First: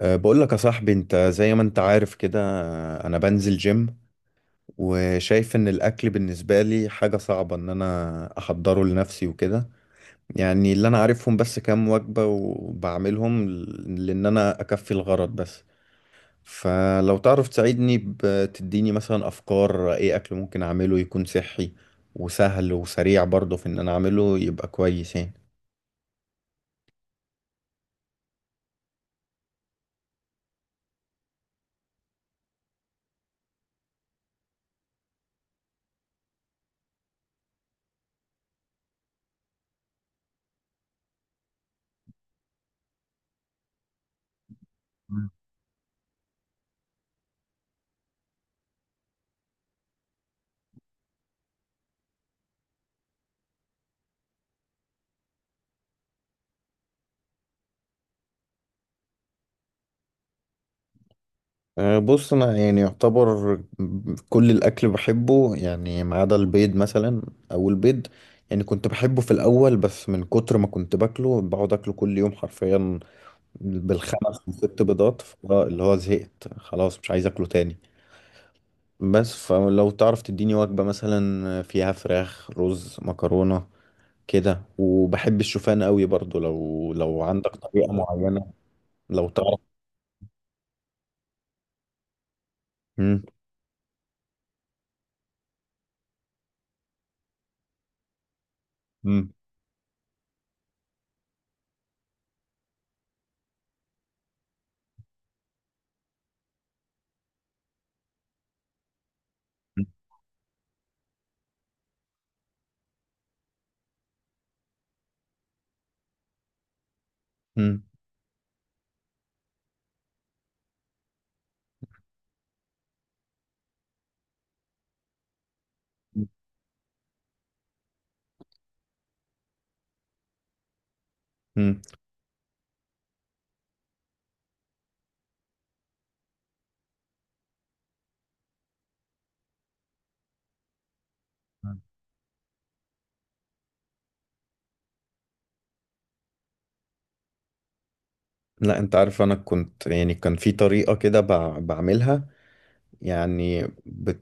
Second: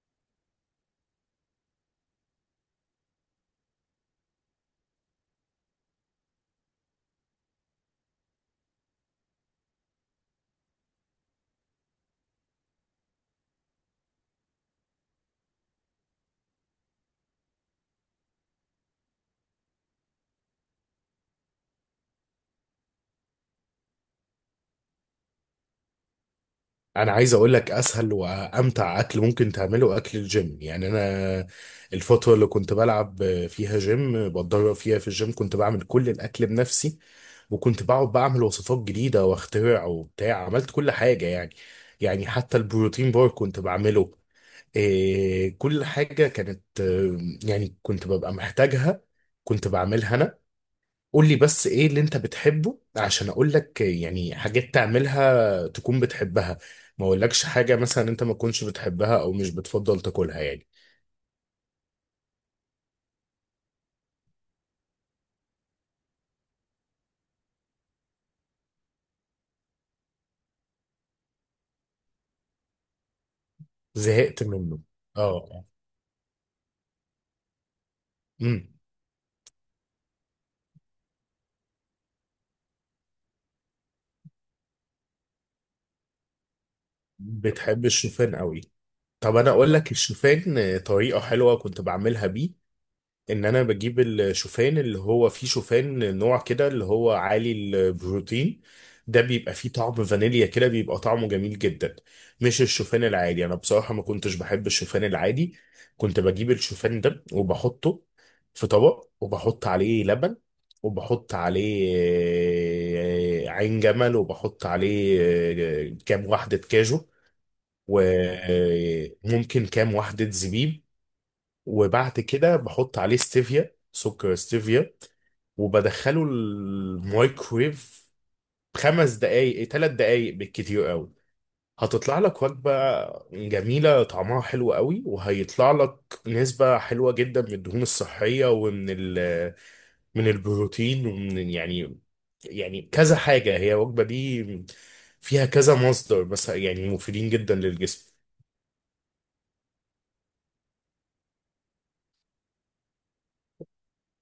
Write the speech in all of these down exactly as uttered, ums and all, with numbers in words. أه، بقول لك يا صاحبي انت زي ما انت عارف كده. أه، انا بنزل جيم، وشايف ان الاكل بالنسبة لي حاجة صعبة ان انا احضره لنفسي وكده. يعني اللي انا عارفهم بس كام وجبة وبعملهم ل- لان انا اكفي الغرض بس. فلو تعرف تساعدني بتديني مثلا افكار ايه اكل ممكن اعمله يكون صحي وسهل وسريع برضه في ان انا اعمله يبقى كويس يعني. انا عايز اقول لك اسهل وامتع اكل ممكن تعمله اكل الجيم. يعني انا الفتره اللي كنت بلعب فيها جيم، بتدرب فيها في الجيم، كنت بعمل كل الاكل بنفسي، وكنت بقعد بعمل وصفات جديده واخترع وبتاع، عملت كل حاجه يعني يعني حتى البروتين بار كنت بعمله. إيه، كل حاجه كانت آه، يعني كنت ببقى محتاجها، كنت بعملها انا. قول لي بس ايه اللي انت بتحبه عشان اقول لك يعني حاجات تعملها تكون بتحبها، ما اقولكش حاجة مثلا انت ما تكونش بتحبها او مش بتفضل تاكلها يعني. أه، بص انا يعني يعتبر كل الاكل بحبه، يعني ما عدا البيض مثلا، او البيض يعني كنت بحبه في الاول، بس من كتر ما كنت باكله بقعد اكله كل يوم حرفيا زهقت بالخمس منه. وست بيضات. اه. اللي هو زهقت خلاص مش عايز اكله تاني. امم. بس فلو تعرف تديني وجبة مثلا فيها فراخ رز مكرونة كده، وبحب الشوفان قوي برضو لو لو عندك بتحب طريقة الشوفان معينة قوي؟ لو طب انا تعرف. اقول لك الشوفان طريقة حلوة كنت بعملها بيه. مم. ان انا بجيب الشوفان، اللي هو فيه شوفان نوع كده اللي هو عالي البروتين، ده مم. بيبقى فيه طعم فانيليا كده، بيبقى طعمه جميل جدا، مش الشوفان العادي. انا بصراحة ما كنتش بحب الشوفان العادي. كنت بجيب الشوفان ده وبحطه في طبق، وبحط عليه لبن، وبحط عليه آه، عين جمل، وبحط عليه آه، كام واحدة كاجو، مم. وممكن كام واحدة زبيب، وبعد كده بحط عليه ستيفيا، سكر ستيفيا، وبدخله الميكرويف خمس دقايق، ثلاث دقايق بالكتير قوي. مم. هتطلع لك وجبة جميلة طعمها حلو قوي، وهيطلع لك نسبة حلوة جدا من الدهون الصحية، ومن ال من البروتين، ومن مم. يعني، يعني كذا حاجة. هي الوجبة دي فيها كذا مصدر بس يعني مفيدين جدا للجسم. لا انت عارف، انا كنت يعني كان في طريقة كده بع- بعملها، يعني بت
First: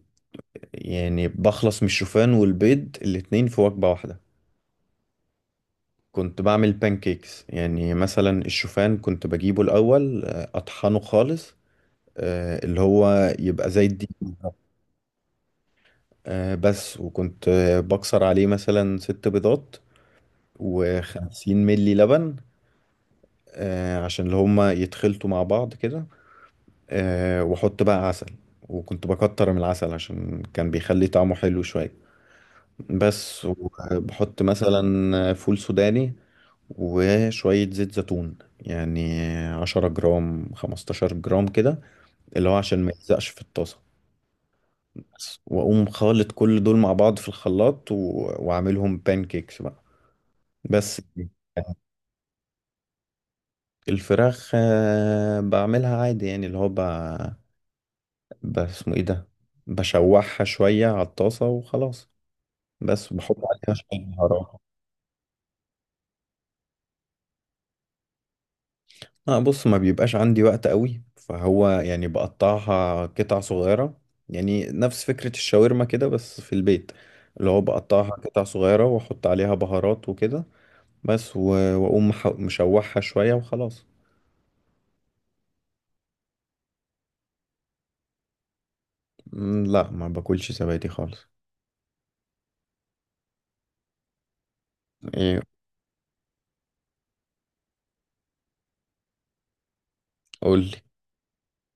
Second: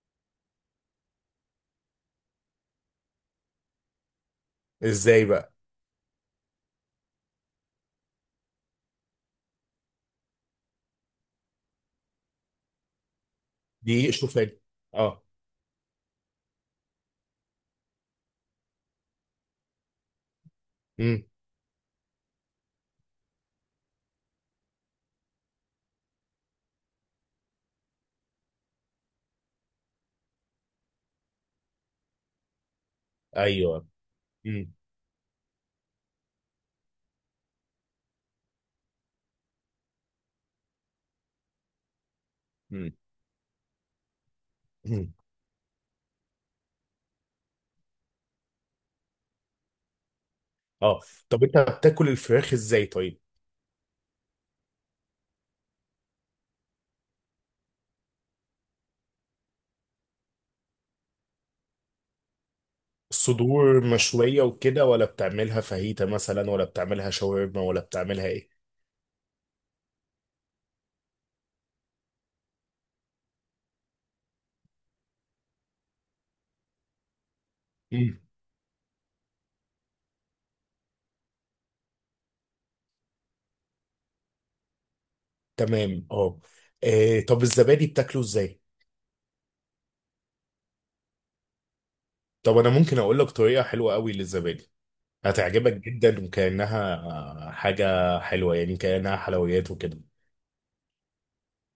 يعني بخلص من الشوفان والبيض الاتنين في وجبة واحدة. ازاي بقى؟ كنت بعمل بانكيكس، يعني مثلا الشوفان كنت بجيبه الاول، آه، اطحنه خالص، آه، اللي هو يبقى زي الدقيق دي شوفان. بالظبط. اه. آه، بس وكنت آه، بكسر عليه مثلا ست بيضات امم. وخمسين ملي لبن. آه، عشان اللي هما يتخلطوا مع بعض كده، آه، واحط بقى عسل، وكنت بكتر من العسل عشان كان بيخلي طعمه حلو شوية بس. ايوه. وبحط مثلا فول سوداني وشوية زيت زيتون، يعني عشرة جرام خمستاشر جرام كده، اللي هو عشان ما مم. يلزقش في الطاسة مم. بس. وأقوم خالط كل دول مع بعض في الخلاط، و... وأعملهم بانكيكس بقى اه. بس. طب انت بتاكل الفراخ ازاي طيب؟ الفراخ آه، بعملها عادي، يعني اللي هو ب... ب- اسمه ايه ده، بشوحها شوية على الطاسة وخلاص، بس بحط عليها الصدور شوية مشوية بهارات. وكده، ولا بتعملها فاهيتا مثلا، ولا بتعملها شاورما، ولا بتعملها ايه؟ اه بص، ما بيبقاش عندي وقت قوي، فهو يعني بقطعها قطع صغيرة، يعني نفس فكرة الشاورما كده بس في البيت، اللي هو بقطعها مم. قطع صغيرة واحط عليها بهارات وكده بس. و... واقوم مح- مشوحها شوية وخلاص. تمام، اه. آه، طب الزبادي بتاكله ازاي؟ مم، لا ما باكلش زبادي خالص. طب انا ممكن اقول لك طريقة حلوة قوي للزبادي، ايه، هتعجبك جدا، وكأنها آه، حاجة حلوة، يعني كأنها حلويات وكده. قولي.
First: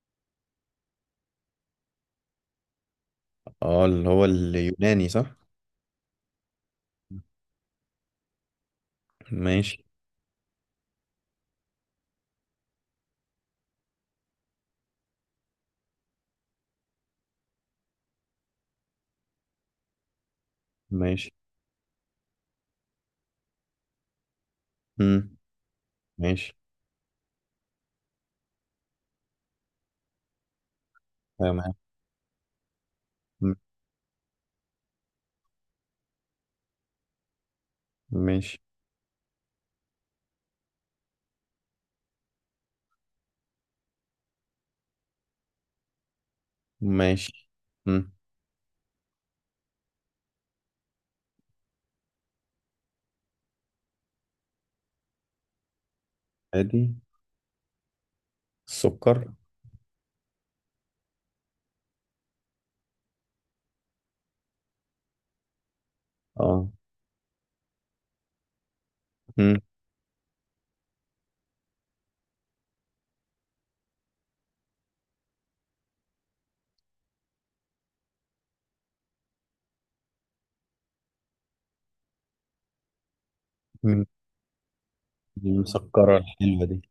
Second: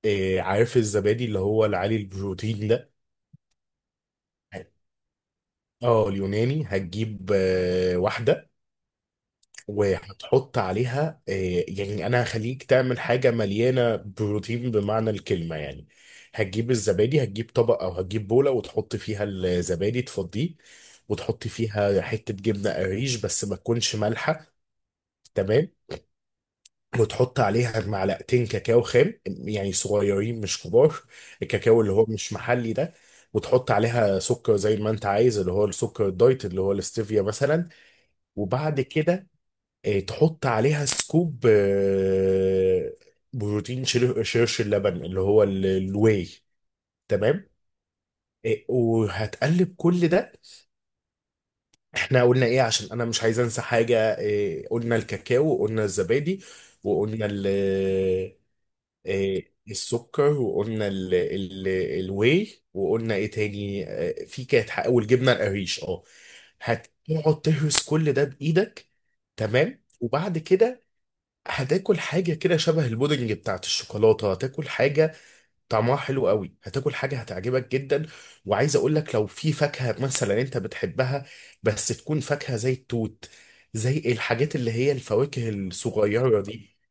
إيه، عارف الزبادي اللي هو العالي البروتين ده؟ اه اللي هو اليوناني، صح. اه اليوناني. هتجيب آه، واحدة، ماشي. وهتحط عليها آه، يعني انا هخليك تعمل حاجه مليانه بروتين بمعنى الكلمه يعني. هتجيب الزبادي، هتجيب طبق او هتجيب بوله وتحط فيها الزبادي، تفضيه، ماشي. وتحط فيها حته جبنه قريش بس ما تكونش مالحه. مم. تمام. ماشي. وتحط عليها معلقتين كاكاو خام، يعني صغيرين مش كبار، تمام. الكاكاو اللي هو مش محلي ده. مم، وتحط عليها سكر زي ما انت عايز، اللي هو السكر الدايت، اللي هو الاستيفيا مثلا. ماشي. وبعد كده آه، تحط عليها سكوب آه، بروتين، شير- شيرش اللبن، اللي هو ال- الواي. ماشي. تمام. مم. آه، وهتقلب كل ده. احنا قلنا ايه عشان انا مش عايز انسى حاجة آه، قلنا الكاكاو، وقلنا الزبادي، ادي وقلنا ال السكر. آه، السكر، وقلنا ال ال الواي، وقلنا ايه تاني؟ آه، في كانت حق- والجبنة القريش، اه. اه. هتقعد تهرس كل ده بإيدك. مم. تمام. وبعد كده هتاكل حاجة كده شبه البودنج بتاعت الشوكولاتة، هتاكل حاجة طعمها حلو قوي، هتاكل حاجة هتعجبك جدا. وعايز اقول لك لو في فاكهة مثلا انت بتحبها، بس تكون فاكهة زي التوت، زي مم. الحاجات اللي هي الفواكه المسكرة الصغيرة الحلوة دي. دي.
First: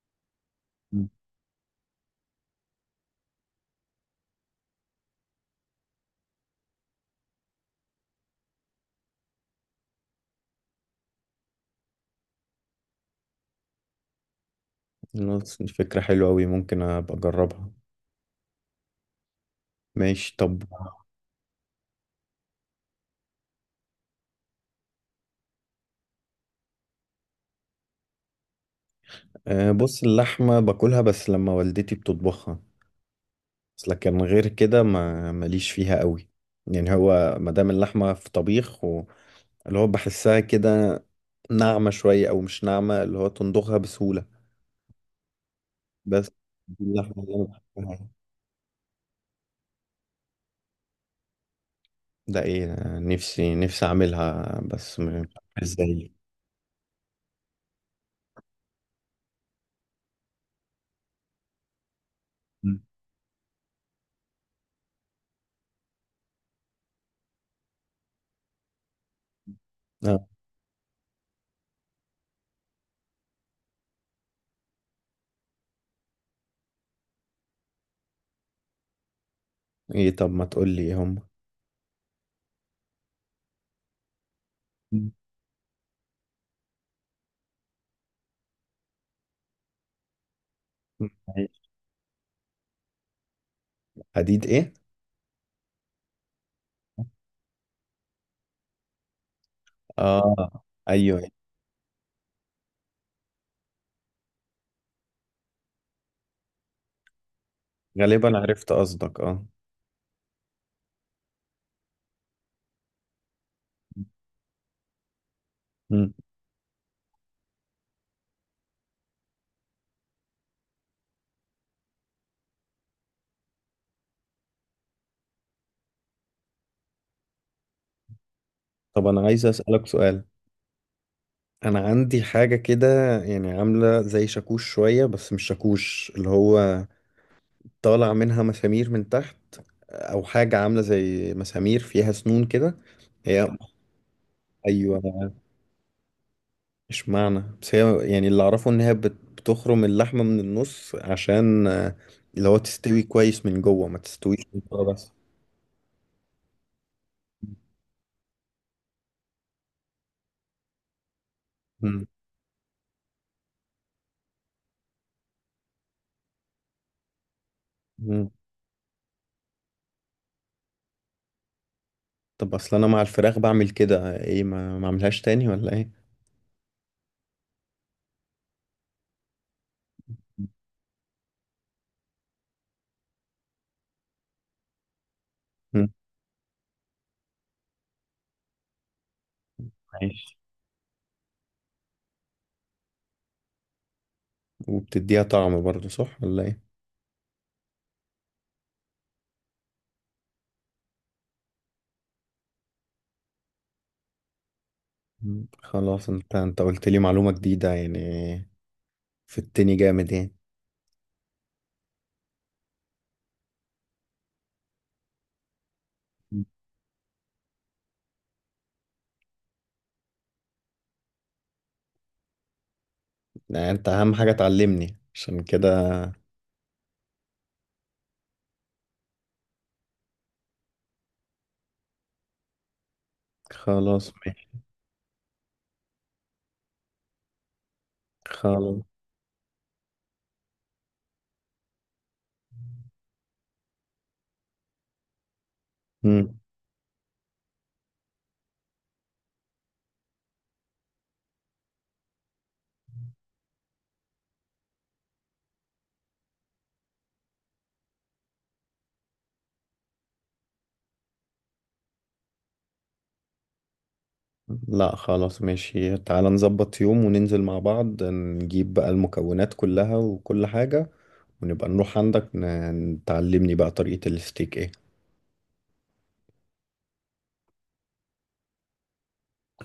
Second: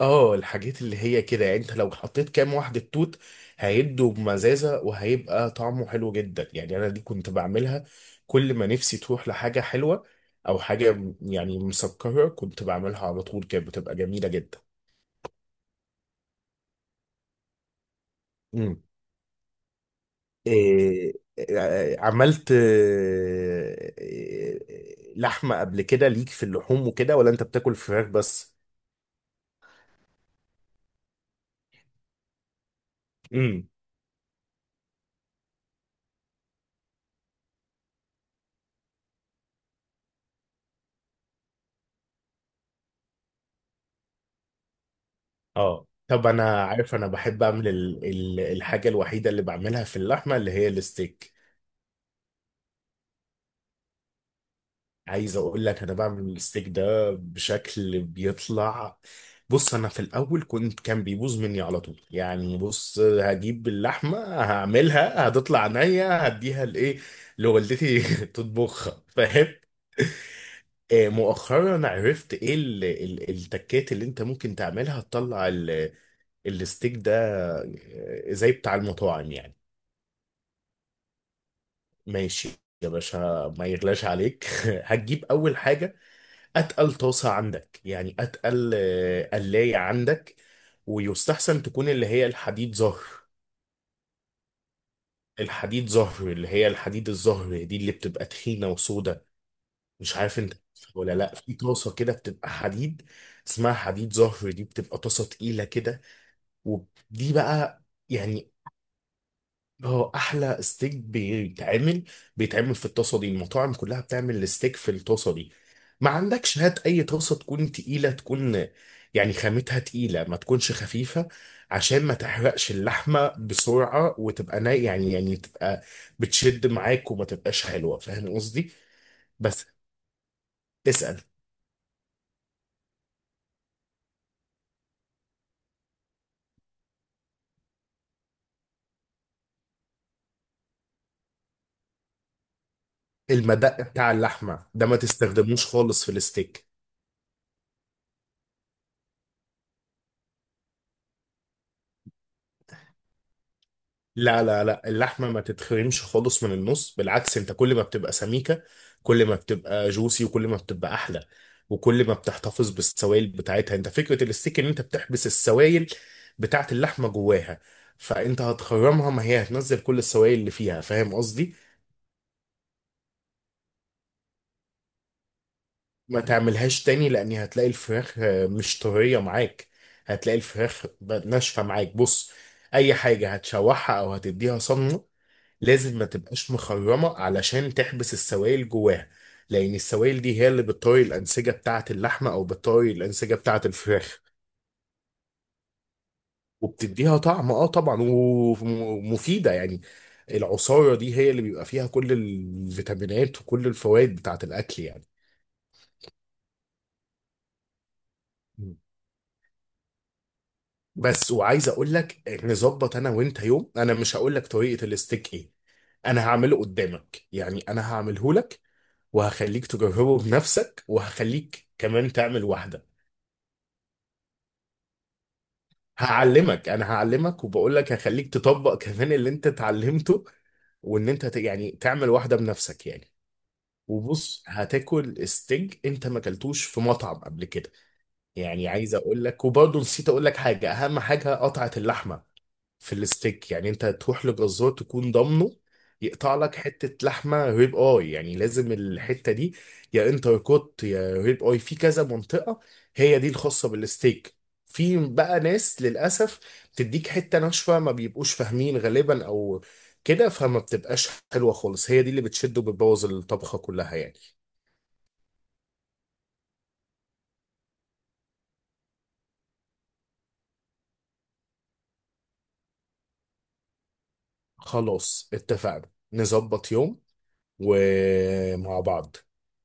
اه، الحاجات اللي مم. هي كده، يعني انت لو حطيت كام واحدة توت هيدوا بمزازة وهيبقى طعمه حلو جدا. يعني انا دي كنت بعملها كل ما نفسي تروح لحاجة حلوة او حاجة يعني مسكرة، كنت بعملها على طول، كانت بتبقى جميلة جدا. خلاص، دي فكرة حلوة أوي ممكن أبقى أجربها. مم. ماشي طب. إيه. إيه، عملت إيه، إيه، لحمة قبل كده ليك في اللحوم وكده، ولا انت بتاكل فراخ بس؟ آه، بص، اللحمة باكلها بس لما والدتي بتطبخها، امم. بس لكن غير كده ما ماليش فيها أوي. يعني هو مادام اللحمة في طبيخ و- اللي هو بحسها كده ناعمة شوية أو مش ناعمة، اللي هو تندوخها بسهولة اه، طب بس. انا دي عارف انا اللحمة اللي بحب أنا اعمل ال بحبها. ال الحاجة الوحيدة اللي بعملها في اللحمة اللي هي الستيك. ده إيه، نفسي نفسي أعملها بس م- مش عايز عارف اقول لك انا ازاي. بعمل الستيك ده بشكل بيطلع. بص، انا في الاول كنت كان بيبوظ مني على طول. يعني مم. بص، هجيب اللحمه، هعملها، هتطلع عينيا، هديها لايه، لوالدتي تطبخها، فاهم؟ اه. آه، مؤخرا عرفت ايه ال- ال- التكات اللي انت ممكن تعملها تطلع ال- الستيك ده، آه، زي بتاع المطاعم يعني. ايه طب، ما تقول لي إيه هم. ماشي يا باشا، ما يغلاش عليك مم. هتجيب اول حاجه اتقل طاسه عندك، يعني اتقل آه، قلايه عندك، ويستحسن تكون اللي هي الحديد زهر. حديد ايه؟ الحديد زهر اللي هي الحديد الزهر دي، اللي بتبقى تخينه وسودة، مش عارف انت اه. ولا ايوه. لا؟ في طاسه كده بتبقى حديد، اسمها حديد زهر، دي بتبقى طاسه تقيله كده، ودي بقى غالبا يعني، عرفت قصدك، اه. اه، احلى ستيك بيتعمل، بيتعمل في الطاسه دي. المطاعم كلها بتعمل الستيك في الطاسه دي. ما مم. عندكش، هات اي طاسه تكون تقيله، تكون يعني خامتها تقيله، ما تكونش خفيفه، عشان ما تحرقش اللحمه بسرعه، وتبقى نا، يعني يعني تبقى بتشد معاك وما تبقاش حلوه، فاهم قصدي؟ طب انا عايز بس اسالك سؤال. اسال. انا عندي حاجه كده يعني عامله زي شاكوش شويه، بس مش شاكوش اللي هو طالع منها مسامير من تحت، او حاجه عامله زي مسامير فيها سنون كده هي. المدق بتاع اللحمه ده ما ايوه. تستخدموش خالص في الستيك. مش معنى، بس هي يعني اللي اعرفه ان هي بت- بتخرم اللحمه من النص عشان، آه، اللي هو تستوي كويس من جوه ما تستويش لا من لا لا، بره بس. اللحمة ما تتخرمش خالص من النص. بالعكس، انت كل ما بتبقى سميكة كل ما بتبقى جوسي، وكل ما بتبقى احلى، مم. وكل ما بتحتفظ بالسوائل بتاعتها. انت فكرة الستيك ان انت بتحبس السوائل بتاعت اللحمة جواها. مم. فانت هتخرمها، ما هي هتنزل كل السوائل اللي فيها، فاهم قصدي؟ طب اصل انا مع الفراخ بعمل كده، ايه ما ما اعملهاش تاني ولا ايه؟ ما تعملهاش تاني، لان هتلاقي الفراخ آه، مش طرية معاك، هتلاقي الفراخ ب- ناشفة معاك. بص، اي حاجة هتشوحها او هتديها صدمة مم. لازم ما تبقاش مخرمة، علشان تحبس السوائل جواها، لأن السوائل ماشي. دي هي اللي بتطري الأنسجة بتاعة اللحمة، أو بتطري الأنسجة بتاعة الفراخ. وبتديها طعم برضه صح ولا ايه؟ وبتديها طعم اه طبعا، ومفيدة يعني. العصارة دي هي اللي بيبقى فيها كل الفيتامينات وكل الفوائد بتاعة الأكل يعني. مم. خلاص، انت انت قلت لي معلومة جديدة يعني، مم. في التاني جامد يعني. بس وعايز أقول لك نظبط أنا وأنت يوم. أنا مش هقول لك طريقة الستيك إيه، أنا مم. هعمله قدامك، يعني أنا هعمله لك، وهخليك تجربه بنفسك، وهخليك كمان تعمل واحدة. يعني انت اهم حاجة تعلمني عشان كده. هعلمك، انا هعلمك، وبقول لك هخليك تطبق كمان اللي انت اتعلمته، وان انت ت- يعني تعمل واحده بنفسك يعني. خلاص وبص، ماشي. هتاكل ستيك انت ما اكلتوش في مطعم قبل كده. يعني خلاص. عايز اقول لك، وبرضه نسيت اقول لك حاجه، اهم حاجه قطعه اللحمه في الستيك. يعني انت تروح لجزار تكون ضامنه، يقطع مم. لك حتة لحمة ريب اي. يعني لازم الحتة دي يا انتر كوت يا ريب اي، في كذا منطقة هي دي الخاصة بالستيك. في بقى ناس للأسف بتديك حتة ناشفة، ما بيبقوش فاهمين غالبا أو كده، فما بتبقاش حلوة خالص، هي دي اللي بتشد وبتبوظ الطبخة كلها يعني. لا خلاص ماشي، تعالى نظبط يوم وننزل مع بعض نجيب بقى المكونات كلها وكل حاجة، ونبقى نروح عندك ن- تعلمني بقى طريقة الستيك ايه. خلاص اتفقنا، نظبط يوم ومع بعض.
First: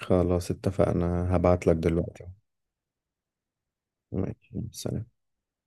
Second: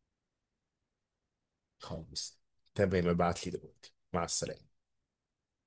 خلاص اتفقنا، هبعت لك دلوقتي. خلاص. تمام، ابعت لي دلوقتي، مع ماشي السلامة. سلام.